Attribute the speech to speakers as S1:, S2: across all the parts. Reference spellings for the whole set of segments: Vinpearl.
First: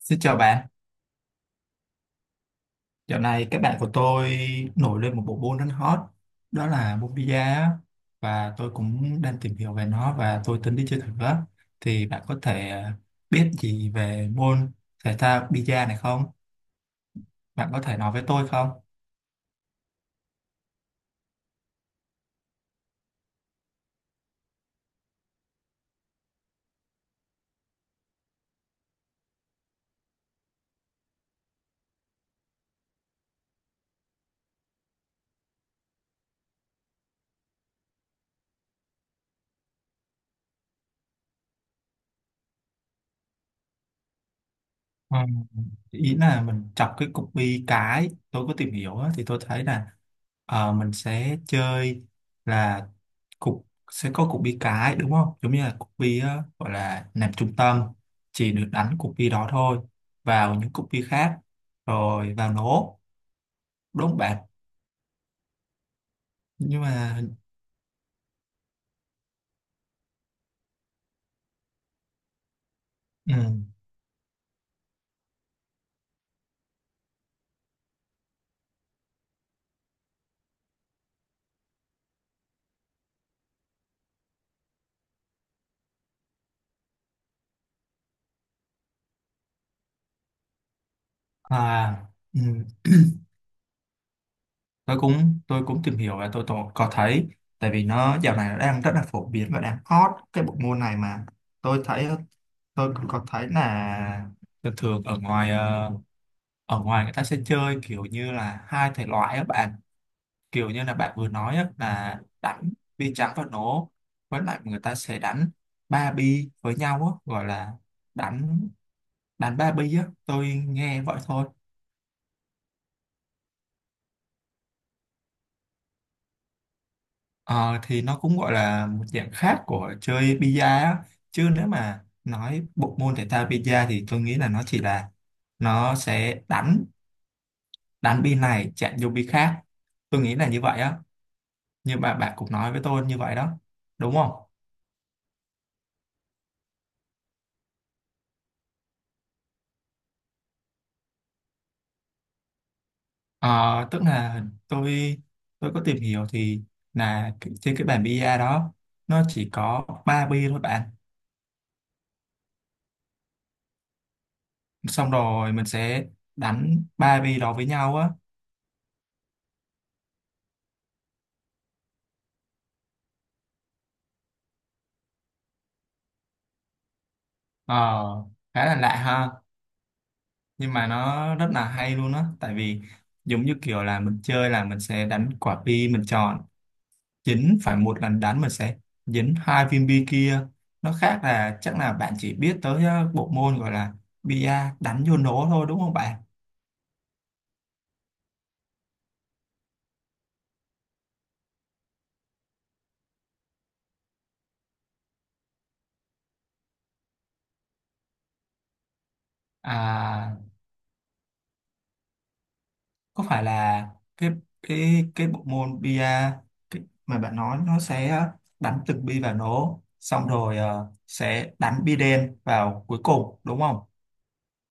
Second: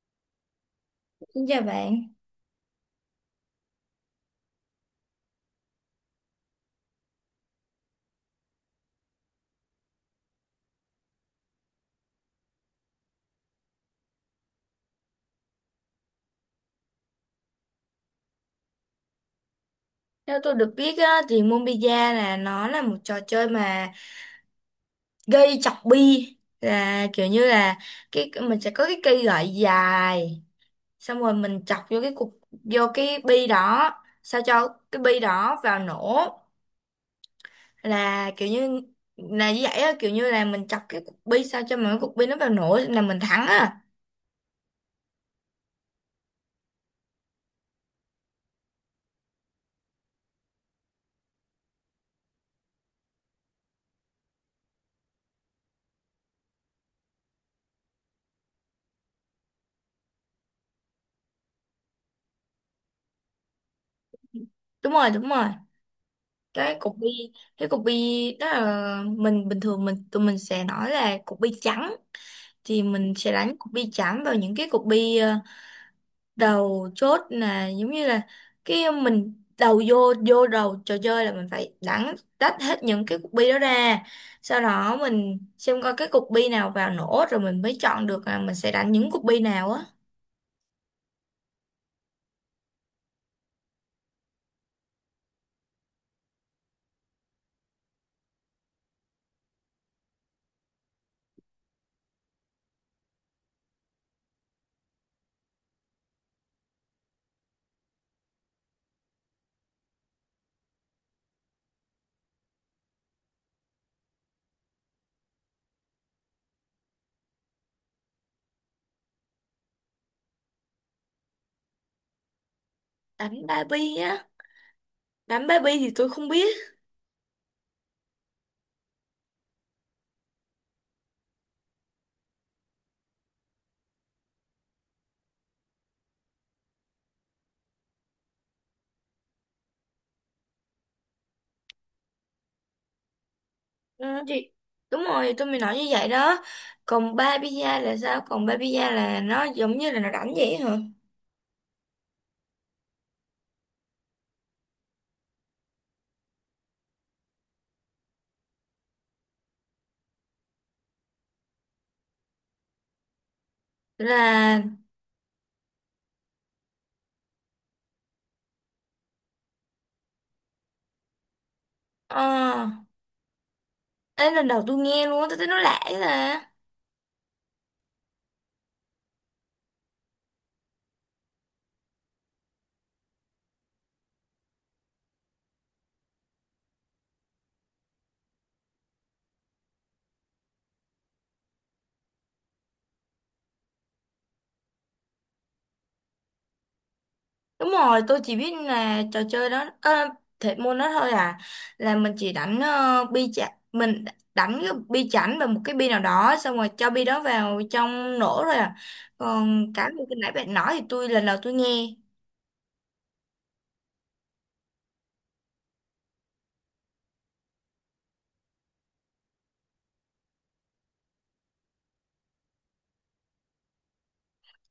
S1: Xin chào bạn,
S2: Xin chào bạn.
S1: dạo này các bạn của tôi nổi lên một bộ môn rất hot, đó là môn bida á. Và tôi cũng đang tìm hiểu về nó và tôi tính đi chơi thử á. Thì bạn có thể biết gì về môn thể thao bida này không? Bạn có thể nói với tôi không?
S2: Theo tôi được biết á, thì Mobiza là nó là một trò chơi mà gây chọc bi, là kiểu như là cái mình sẽ có cái cây gậy dài, xong rồi mình chọc vô cái cục, vô cái bi đó sao cho cái bi đó vào nổ. Là kiểu như là như vậy á, kiểu như là mình chọc cái cục bi sao cho mà cái cục bi nó vào nổ là mình thắng á.
S1: Ừ. Ý là mình chọc cái cục bi, cái tôi có tìm hiểu á, thì tôi thấy là mình sẽ chơi là cục sẽ có cục bi cái đúng không, giống như là cục bi gọi là nằm trung tâm, chỉ được đánh cục bi đó thôi vào những cục bi khác rồi vào nổ đốt bạc
S2: Đúng rồi, đúng rồi, cái
S1: nhưng
S2: cục
S1: mà.
S2: bi, cái cục bi đó là mình bình thường tụi mình sẽ nói là cục bi trắng, thì mình sẽ
S1: Ừ,
S2: đánh cục bi trắng vào những cái cục bi đầu chốt. Là giống như là cái mình đầu vô vô đầu trò chơi là mình phải đánh tách hết những cái cục bi đó ra, sau đó mình xem coi cái cục bi nào vào nổ rồi mình mới chọn được là mình sẽ đánh những cục bi nào á.
S1: à, ừ, tôi cũng tìm hiểu và tôi có thấy, tại vì nó dạo này nó đang rất là phổ biến và đang hot cái bộ môn này mà, tôi thấy, tôi cũng có thấy là thường thường ở ngoài ở ngoài người ta sẽ chơi kiểu như là hai thể loại á bạn, kiểu như là bạn vừa nói á, là đánh bi trắng và nổ, với lại người ta sẽ đánh ba bi với nhau á, gọi là đánh đánh ba bi á, tôi nghe vậy thôi.
S2: Đánh ba bi á? Đánh ba bi thì tôi không biết.
S1: Ờ, thì nó cũng gọi là một dạng khác của chơi bi á, chứ nếu mà nói bộ môn thể thao bi thì tôi nghĩ là nó chỉ là nó sẽ đánh đánh bi này chạm vô bi khác, tôi nghĩ là như vậy á, nhưng mà bạn cũng nói với tôi như vậy đó,
S2: Ừ,
S1: đúng không?
S2: thì đúng rồi, tôi mới nói như vậy đó. Còn ba pizza là sao? Còn ba pizza là nó giống như là nó đánh vậy hả?
S1: Ờ, tức là tôi tôi có tìm hiểu thì là trên cái bàn bia đó nó chỉ có ba bi thôi bạn,
S2: Là
S1: xong rồi mình sẽ đánh ba bi đó với nhau á.
S2: ờ, ấy, lần đầu tôi nghe luôn á, tôi thấy nó lạ vậy. Là
S1: Ờ, khá là lạ ha, nhưng mà nó rất là hay luôn á, tại vì giống như kiểu là mình chơi là mình sẽ đánh quả bi mình chọn, dính phải một lần đánh mình sẽ dính hai viên bi kia. Nó khác là chắc là bạn chỉ biết tới bộ môn gọi là bia đánh vô nổ thôi, đúng không bạn?
S2: đúng rồi, tôi chỉ biết là trò chơi đó thể môn đó thôi à. Là mình chỉ đánh bi chả mình, đánh cái bi chảnh và một cái bi nào đó, xong rồi cho bi đó vào trong nổ rồi à. Còn cái mà cái nãy
S1: À,
S2: bạn nói thì tôi lần đầu tôi nghe.
S1: có phải là cái cái bộ môn bia cái, mà bạn nói nó sẽ đánh từng bi vào nổ xong rồi sẽ đánh bi đen vào cuối cùng đúng không?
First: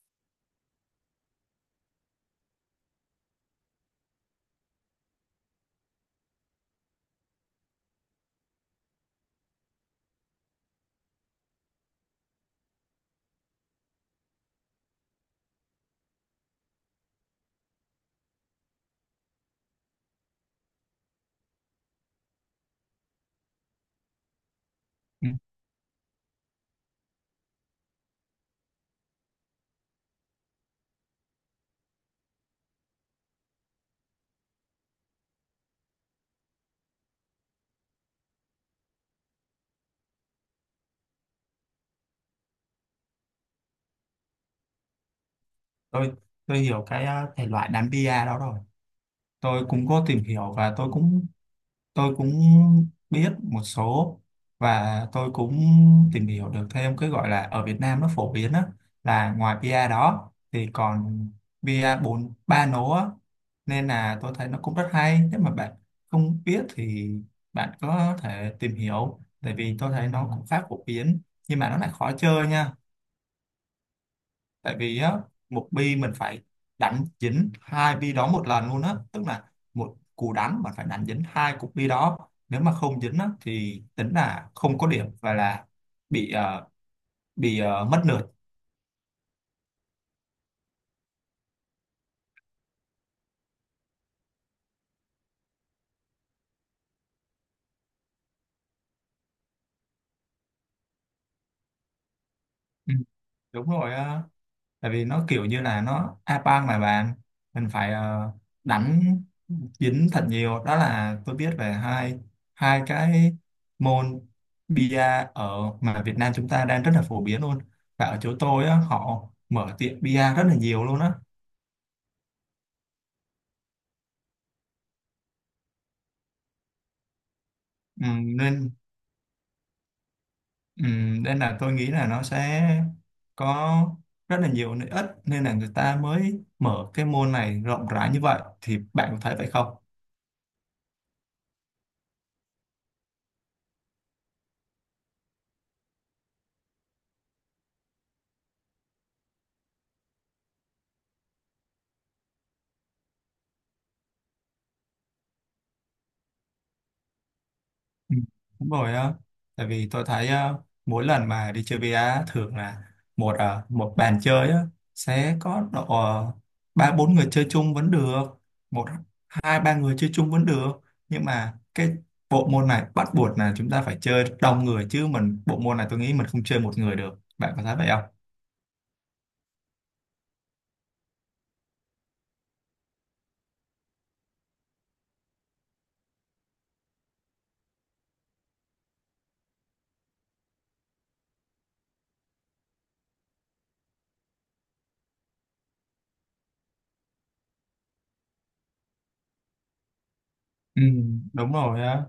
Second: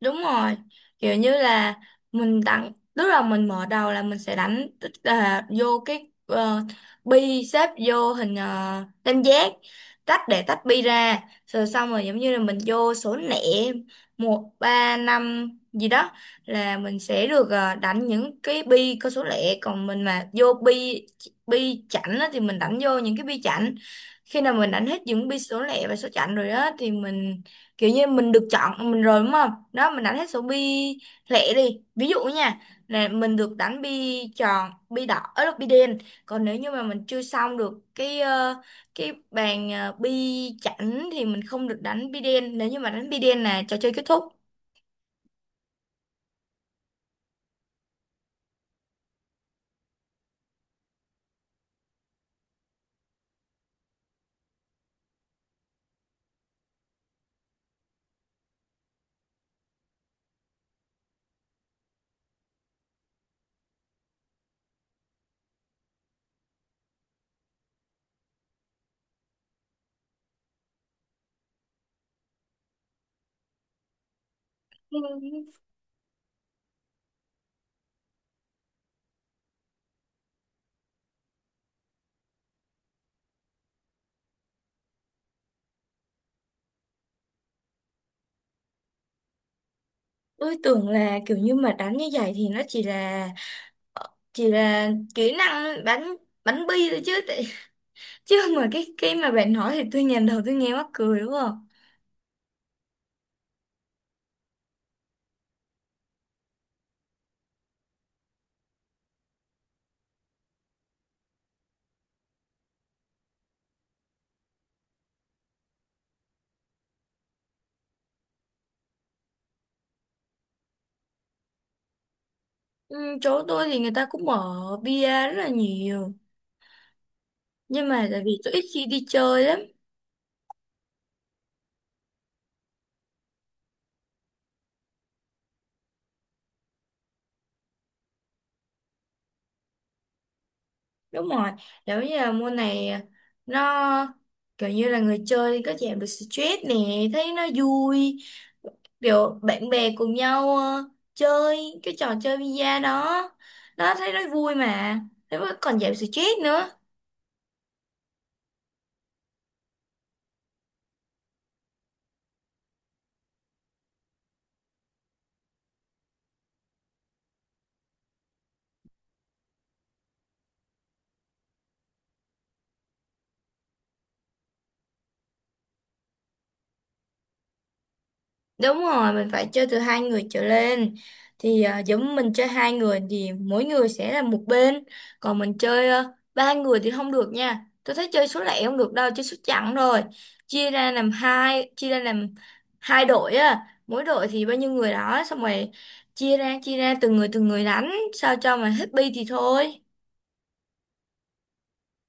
S2: Đúng rồi, kiểu như là mình tặng, tức là mình mở đầu là mình sẽ đánh, tức là vô cái bi xếp vô hình tam giác, tách để tách bi ra, rồi xong rồi giống như là mình vô số lẻ một ba năm gì đó, là mình sẽ được đánh những cái bi có số lẻ, còn mình mà vô bi bi chẵn á thì mình đánh vô những cái bi chẵn. Khi nào mình đánh hết những
S1: Ừ.
S2: bi số lẻ và số chẵn rồi á thì mình kiểu như mình được chọn mình rồi, đúng không? Đó, mình đánh hết số bi lẻ đi ví dụ nha, là mình được đánh bi tròn, bi đỏ ấy, là bi đen. Còn nếu như mà mình chưa xong được cái cái bàn bi chẵn thì mình không được đánh bi đen, nếu như mà đánh bi đen là trò chơi kết thúc.
S1: Tôi tôi hiểu cái thể loại đánh bia đó rồi. Tôi cũng có tìm hiểu và tôi cũng biết một số, và tôi cũng tìm hiểu được thêm cái gọi là ở Việt Nam nó phổ biến á, là ngoài bia đó thì còn bia bốn ba nố á, nên là tôi thấy nó cũng rất hay, nếu mà bạn không biết thì bạn có thể tìm hiểu, tại vì tôi thấy nó cũng khá phổ biến, nhưng mà nó lại khó chơi nha, tại vì á
S2: Ừ,
S1: một bi mình phải đánh dính hai bi đó một lần luôn á, tức là một cú đánh mà phải đánh dính hai cục bi đó, nếu mà không dính á thì tính là không có điểm và là bị bị mất lượt.
S2: tôi tưởng là kiểu như mà đánh như vậy thì nó chỉ là kỹ năng bắn bắn bi thôi chứ chứ mà cái mà bạn nói thì tôi nhìn đầu tôi nghe mắc cười quá.
S1: Ừ, đúng rồi á, tại vì nó kiểu như là nó a bang mà bạn, mình phải đánh dính thật nhiều. Đó là tôi biết về hai hai cái môn bia ở mà Việt Nam chúng ta đang rất là phổ biến luôn, và ở chỗ tôi á, họ mở tiệm bia rất là nhiều luôn á.
S2: Ừ, chỗ tôi thì người ta cũng mở bia rất là nhiều, nhưng
S1: ừ,
S2: mà tại vì tôi ít
S1: nên
S2: khi đi chơi lắm.
S1: ừ, nên là tôi nghĩ là nó sẽ có rất là nhiều lợi ích, nên là người ta mới mở cái môn này rộng rãi như vậy, thì bạn có thấy vậy không?
S2: Đúng rồi, giống như là môn này nó kiểu như là người chơi có giảm được stress nè, thấy nó vui, kiểu bạn bè cùng nhau chơi cái trò chơi bia đó đó, thấy nó vui mà, thế mà còn giảm stress nữa.
S1: Ừ, đúng rồi á, tại vì tôi thấy á, mỗi lần mà đi chơi VR á, thường là một bàn chơi á, sẽ có độ ba bốn người chơi chung vẫn được, một hai ba người chơi chung vẫn được, nhưng mà cái bộ môn này bắt buộc là chúng ta phải chơi đông người, chứ mình bộ môn này tôi nghĩ mình không chơi một người được, bạn có thấy vậy không?
S2: Đúng rồi, mình phải chơi từ hai người trở lên. Thì à, giống mình chơi hai người thì mỗi người sẽ là một bên. Còn mình chơi ba người thì không được nha. Tôi thấy chơi số lẻ không được đâu, chơi số chẵn rồi. Chia ra làm hai, chia ra làm hai đội á. Mỗi đội thì bao nhiêu người đó, xong rồi chia ra từng người đánh, sao cho mà hết bi thì thôi.
S1: Ừ, đúng rồi á,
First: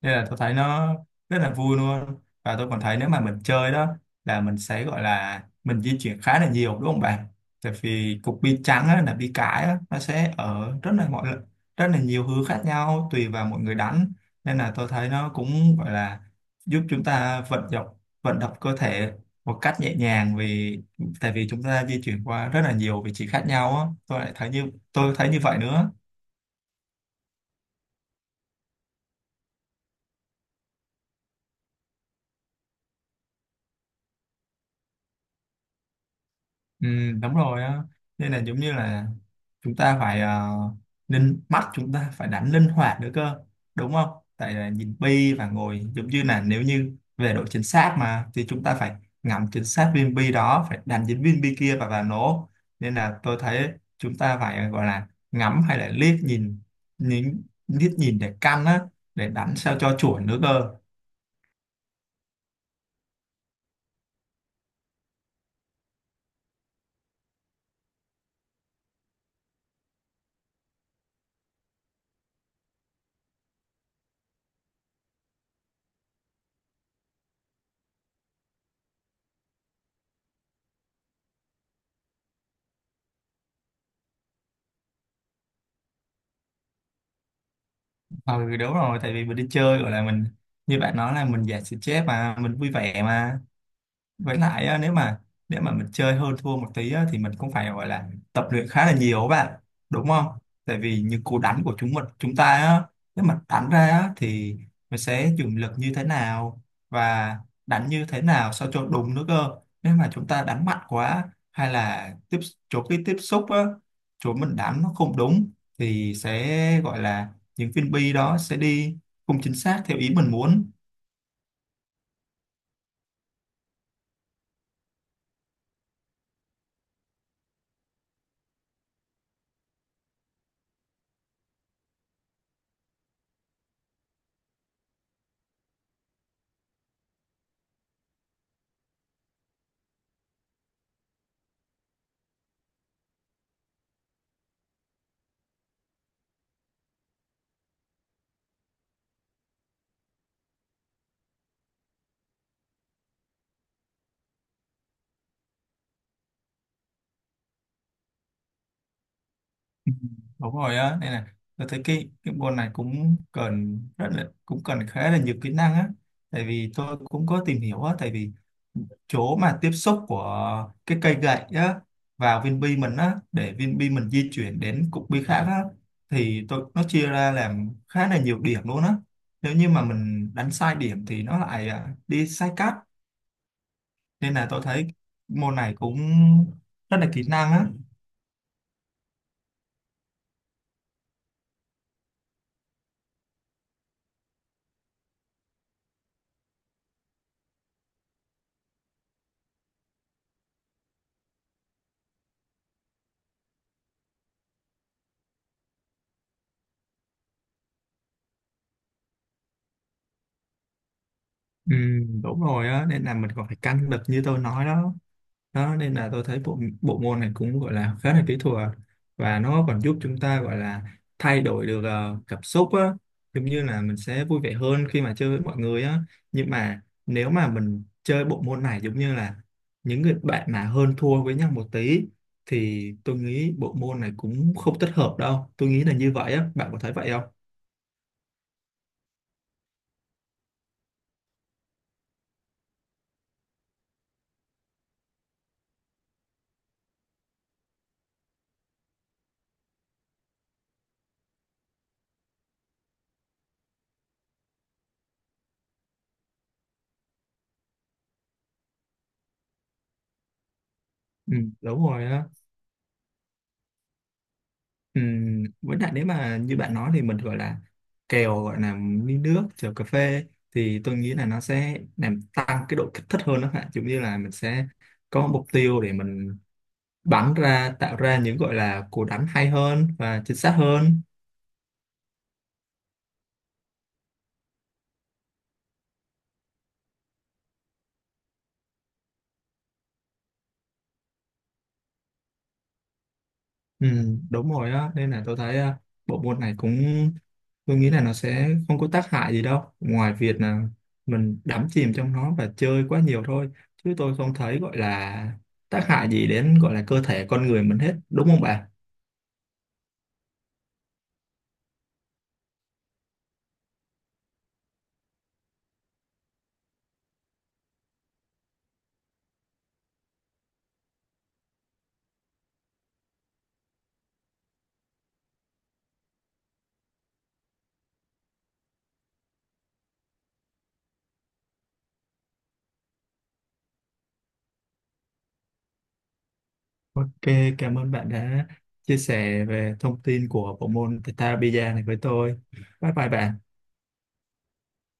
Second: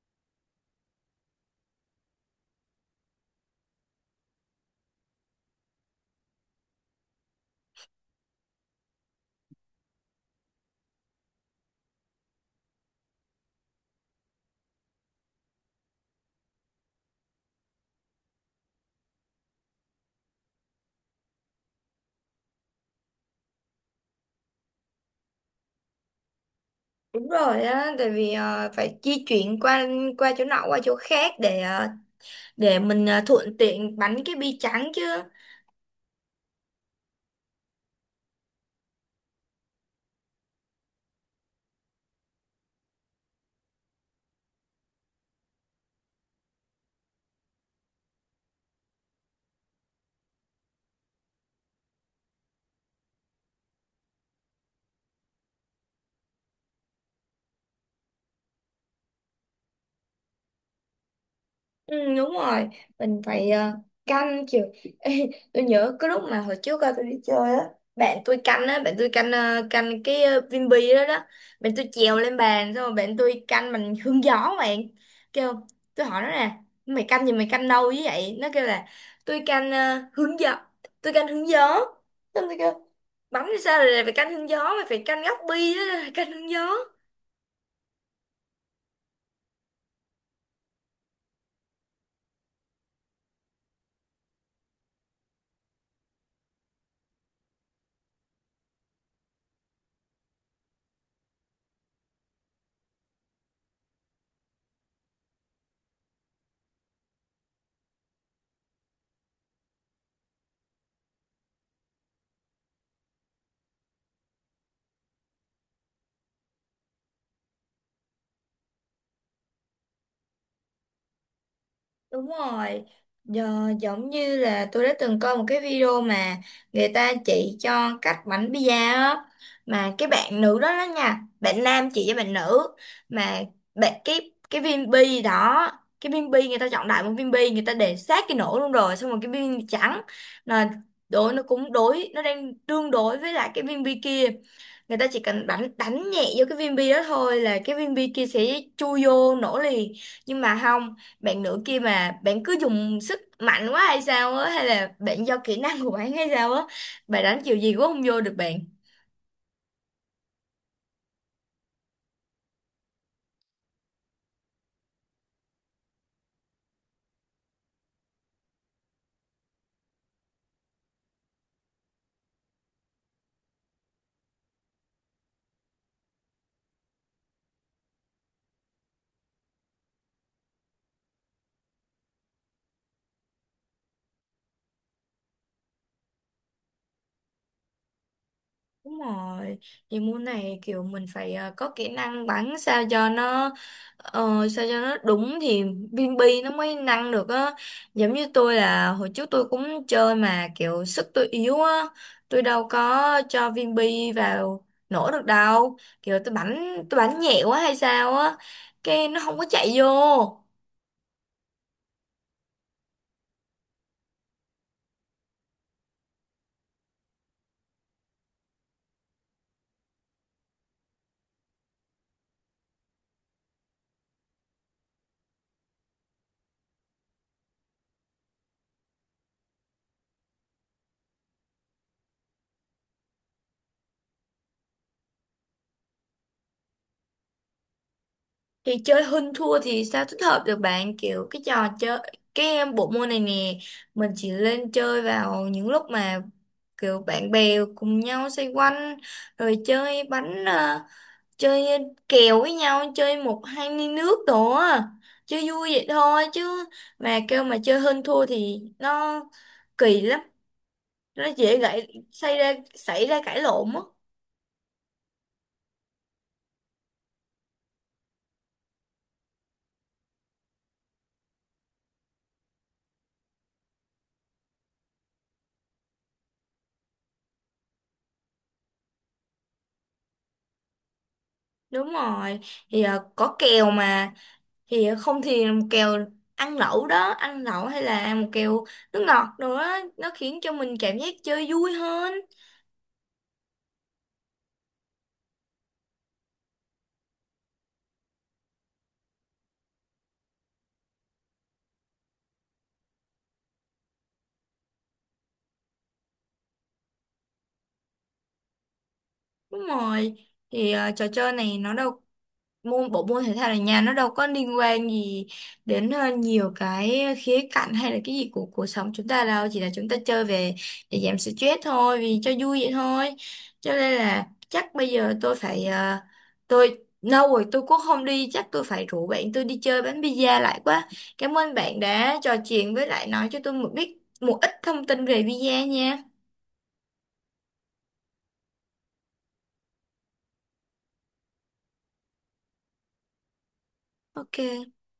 S1: nên là tôi thấy nó rất là vui luôn, và tôi còn thấy nếu mà mình chơi đó là mình sẽ gọi là mình di chuyển khá là nhiều đúng không bạn, tại vì cục bi trắng á, là bi cải á, nó sẽ ở rất là nhiều hướng khác nhau tùy vào mọi người đánh, nên là tôi thấy nó cũng gọi là giúp chúng ta vận động, vận động cơ thể một cách nhẹ nhàng, tại vì chúng ta di chuyển qua rất là nhiều vị trí khác nhau á, tôi lại thấy như tôi thấy như vậy nữa.
S2: Đúng rồi á, tại vì ờ, phải di chuyển qua qua chỗ nọ qua chỗ khác, để để mình thuận tiện bắn cái bi trắng chứ.
S1: Ừ, đúng rồi á, nên là giống như là chúng ta phải linh mắt, chúng ta phải đánh linh hoạt nữa cơ, đúng không, tại là nhìn bi và ngồi giống như là nếu như về độ chính xác mà thì chúng ta phải ngắm chính xác viên bi đó, phải đánh chính viên bi kia và nổ, nên là tôi thấy chúng ta phải gọi là ngắm hay là liếc nhìn, nhìn liếc nhìn để căn á, để đánh sao cho chuẩn nữa cơ.
S2: Ừ, đúng rồi, mình phải canh chiều. Ê, tôi nhớ cái lúc mà hồi trước tôi đi chơi á, bạn tôi canh á, bạn tôi canh canh cái Vinpearl đó đó. Bạn tôi trèo lên bàn, xong rồi bạn tôi canh bằng hương gió, bạn kêu, tôi hỏi nó nè, mày canh gì, mày canh đâu với vậy? Nó kêu là tôi canh hướng gió, tôi canh hướng gió. Xong tôi kêu, bắn thì sao rồi lại phải canh hướng gió, mày phải canh góc bi đó. Canh hướng gió.
S1: Ừ, đúng rồi, tại vì mình đi chơi gọi là mình như bạn nói là mình giải stress mà, mình vui vẻ mà, với lại á, nếu mà mình chơi hơn thua một tí á, thì mình cũng phải gọi là tập luyện khá là nhiều các bạn, đúng không, tại vì những cú đánh của chúng ta á, nếu mà đánh ra á, thì mình sẽ dùng lực như thế nào và đánh như thế nào sao cho đúng nữa cơ. Nếu mà chúng ta đánh mạnh quá, hay là chỗ cái tiếp xúc á, chỗ mình đánh nó không đúng, thì sẽ gọi là những viên bi đó sẽ đi không chính xác theo ý mình muốn.
S2: Đúng rồi, giờ, giống như là tôi đã từng coi một cái video mà người ta chỉ cho cách bánh pizza á, mà cái bạn nữ đó đó nha, bạn nam chỉ với bạn nữ mà bạn, cái viên bi đó, cái viên bi người ta chọn đại một viên bi, người ta để sát cái nổ luôn, rồi xong rồi cái viên trắng là đối nó cũng đối, nó đang tương đối với lại cái viên bi kia. Người ta chỉ cần đánh đánh nhẹ vô cái viên bi đó thôi là cái viên bi kia sẽ chui vô nổ liền. Nhưng mà không, bạn nữ kia mà bạn cứ dùng sức mạnh quá hay sao á, hay là bạn do kỹ năng của bạn hay sao á, bà đánh kiểu gì cũng không vô được bạn.
S1: Ừ, đúng rồi á, nên là tôi thấy cái môn này cũng cần khá là nhiều kỹ năng á, tại vì tôi cũng có tìm hiểu á, tại vì chỗ mà tiếp xúc của cái cây gậy á vào viên bi mình á để viên bi mình di chuyển đến cục bi khác á, thì tôi nó chia ra làm khá là nhiều điểm luôn á, nếu như mà mình đánh sai điểm thì nó lại đi sai cắt, nên là tôi thấy môn này cũng rất là kỹ năng á.
S2: Đúng rồi, thì môn này kiểu mình phải có kỹ năng bắn sao cho nó sao cho nó đúng thì viên bi nó mới năng được á. Giống như tôi là hồi trước tôi cũng chơi mà kiểu sức tôi yếu á, tôi đâu có cho viên bi vào nổ được đâu, kiểu tôi bắn nhẹ quá hay sao á, cái nó không có chạy vô.
S1: Ừ, đúng rồi á, nên là mình còn phải căng lực như tôi nói đó, đó nên là tôi thấy bộ bộ môn này cũng gọi là khá là kỹ thuật, và nó còn giúp chúng ta gọi là thay đổi được cảm xúc á, giống như là mình sẽ vui vẻ hơn khi mà chơi với mọi người á, nhưng mà nếu mà mình chơi bộ môn này giống như là những người bạn mà hơn thua với nhau một tí, thì tôi nghĩ bộ môn này cũng không thích hợp đâu, tôi nghĩ là như vậy á, bạn có thấy vậy không?
S2: Thì chơi hơn thua thì sao tích hợp được bạn, kiểu cái trò chơi cái em bộ môn này nè, mình chỉ lên chơi vào những lúc mà kiểu bạn bè cùng nhau xoay quanh rồi chơi bánh chơi kèo với nhau, chơi một hai ly nước đồ á, chơi vui vậy thôi chứ mà kêu mà chơi hơn thua thì nó kỳ lắm, nó
S1: Ừ,
S2: dễ
S1: đúng
S2: gãy
S1: rồi á.
S2: xảy ra cãi lộn á.
S1: Với lại nếu mà như bạn nói thì mình gọi là kèo, gọi là ly nước kèo cà phê, thì tôi nghĩ là nó sẽ làm tăng cái độ kích thích hơn đó bạn, giống như là mình sẽ có mục tiêu để mình bắn ra, tạo ra những gọi là cú đánh hay hơn và chính xác hơn.
S2: Đúng rồi, thì ờ, có kèo mà, thì không thì một kèo ăn lẩu đó, ăn lẩu hay là một kèo nước ngọt đồ đó, nó khiến cho mình cảm giác chơi vui hơn.
S1: Ừ, đúng rồi á, nên là tôi thấy bộ môn này cũng, tôi nghĩ là nó sẽ không có tác hại gì đâu, ngoài việc là mình đắm chìm trong nó và chơi quá nhiều thôi, chứ tôi không thấy gọi là tác hại gì đến gọi là cơ thể con người mình hết, đúng không bạn?
S2: Đúng rồi, thì ờ, trò chơi này nó đâu, môn bộ môn thể thao ở nhà nó đâu có liên quan gì đến nhiều cái khía cạnh hay là cái gì của cuộc sống chúng ta đâu, chỉ là chúng ta chơi về để giảm stress thôi, vì cho vui vậy thôi. Cho nên là chắc bây giờ tôi phải tôi lâu rồi tôi cũng không đi, chắc tôi phải rủ bạn tôi đi chơi bánh pizza lại quá. Cảm ơn bạn đã trò chuyện với lại nói cho tôi một ít thông tin về pizza nha.
S1: Ok, cảm ơn bạn đã chia sẻ về thông tin của bộ môn Theta Bida này với tôi, bye bye bạn.
S2: Ok.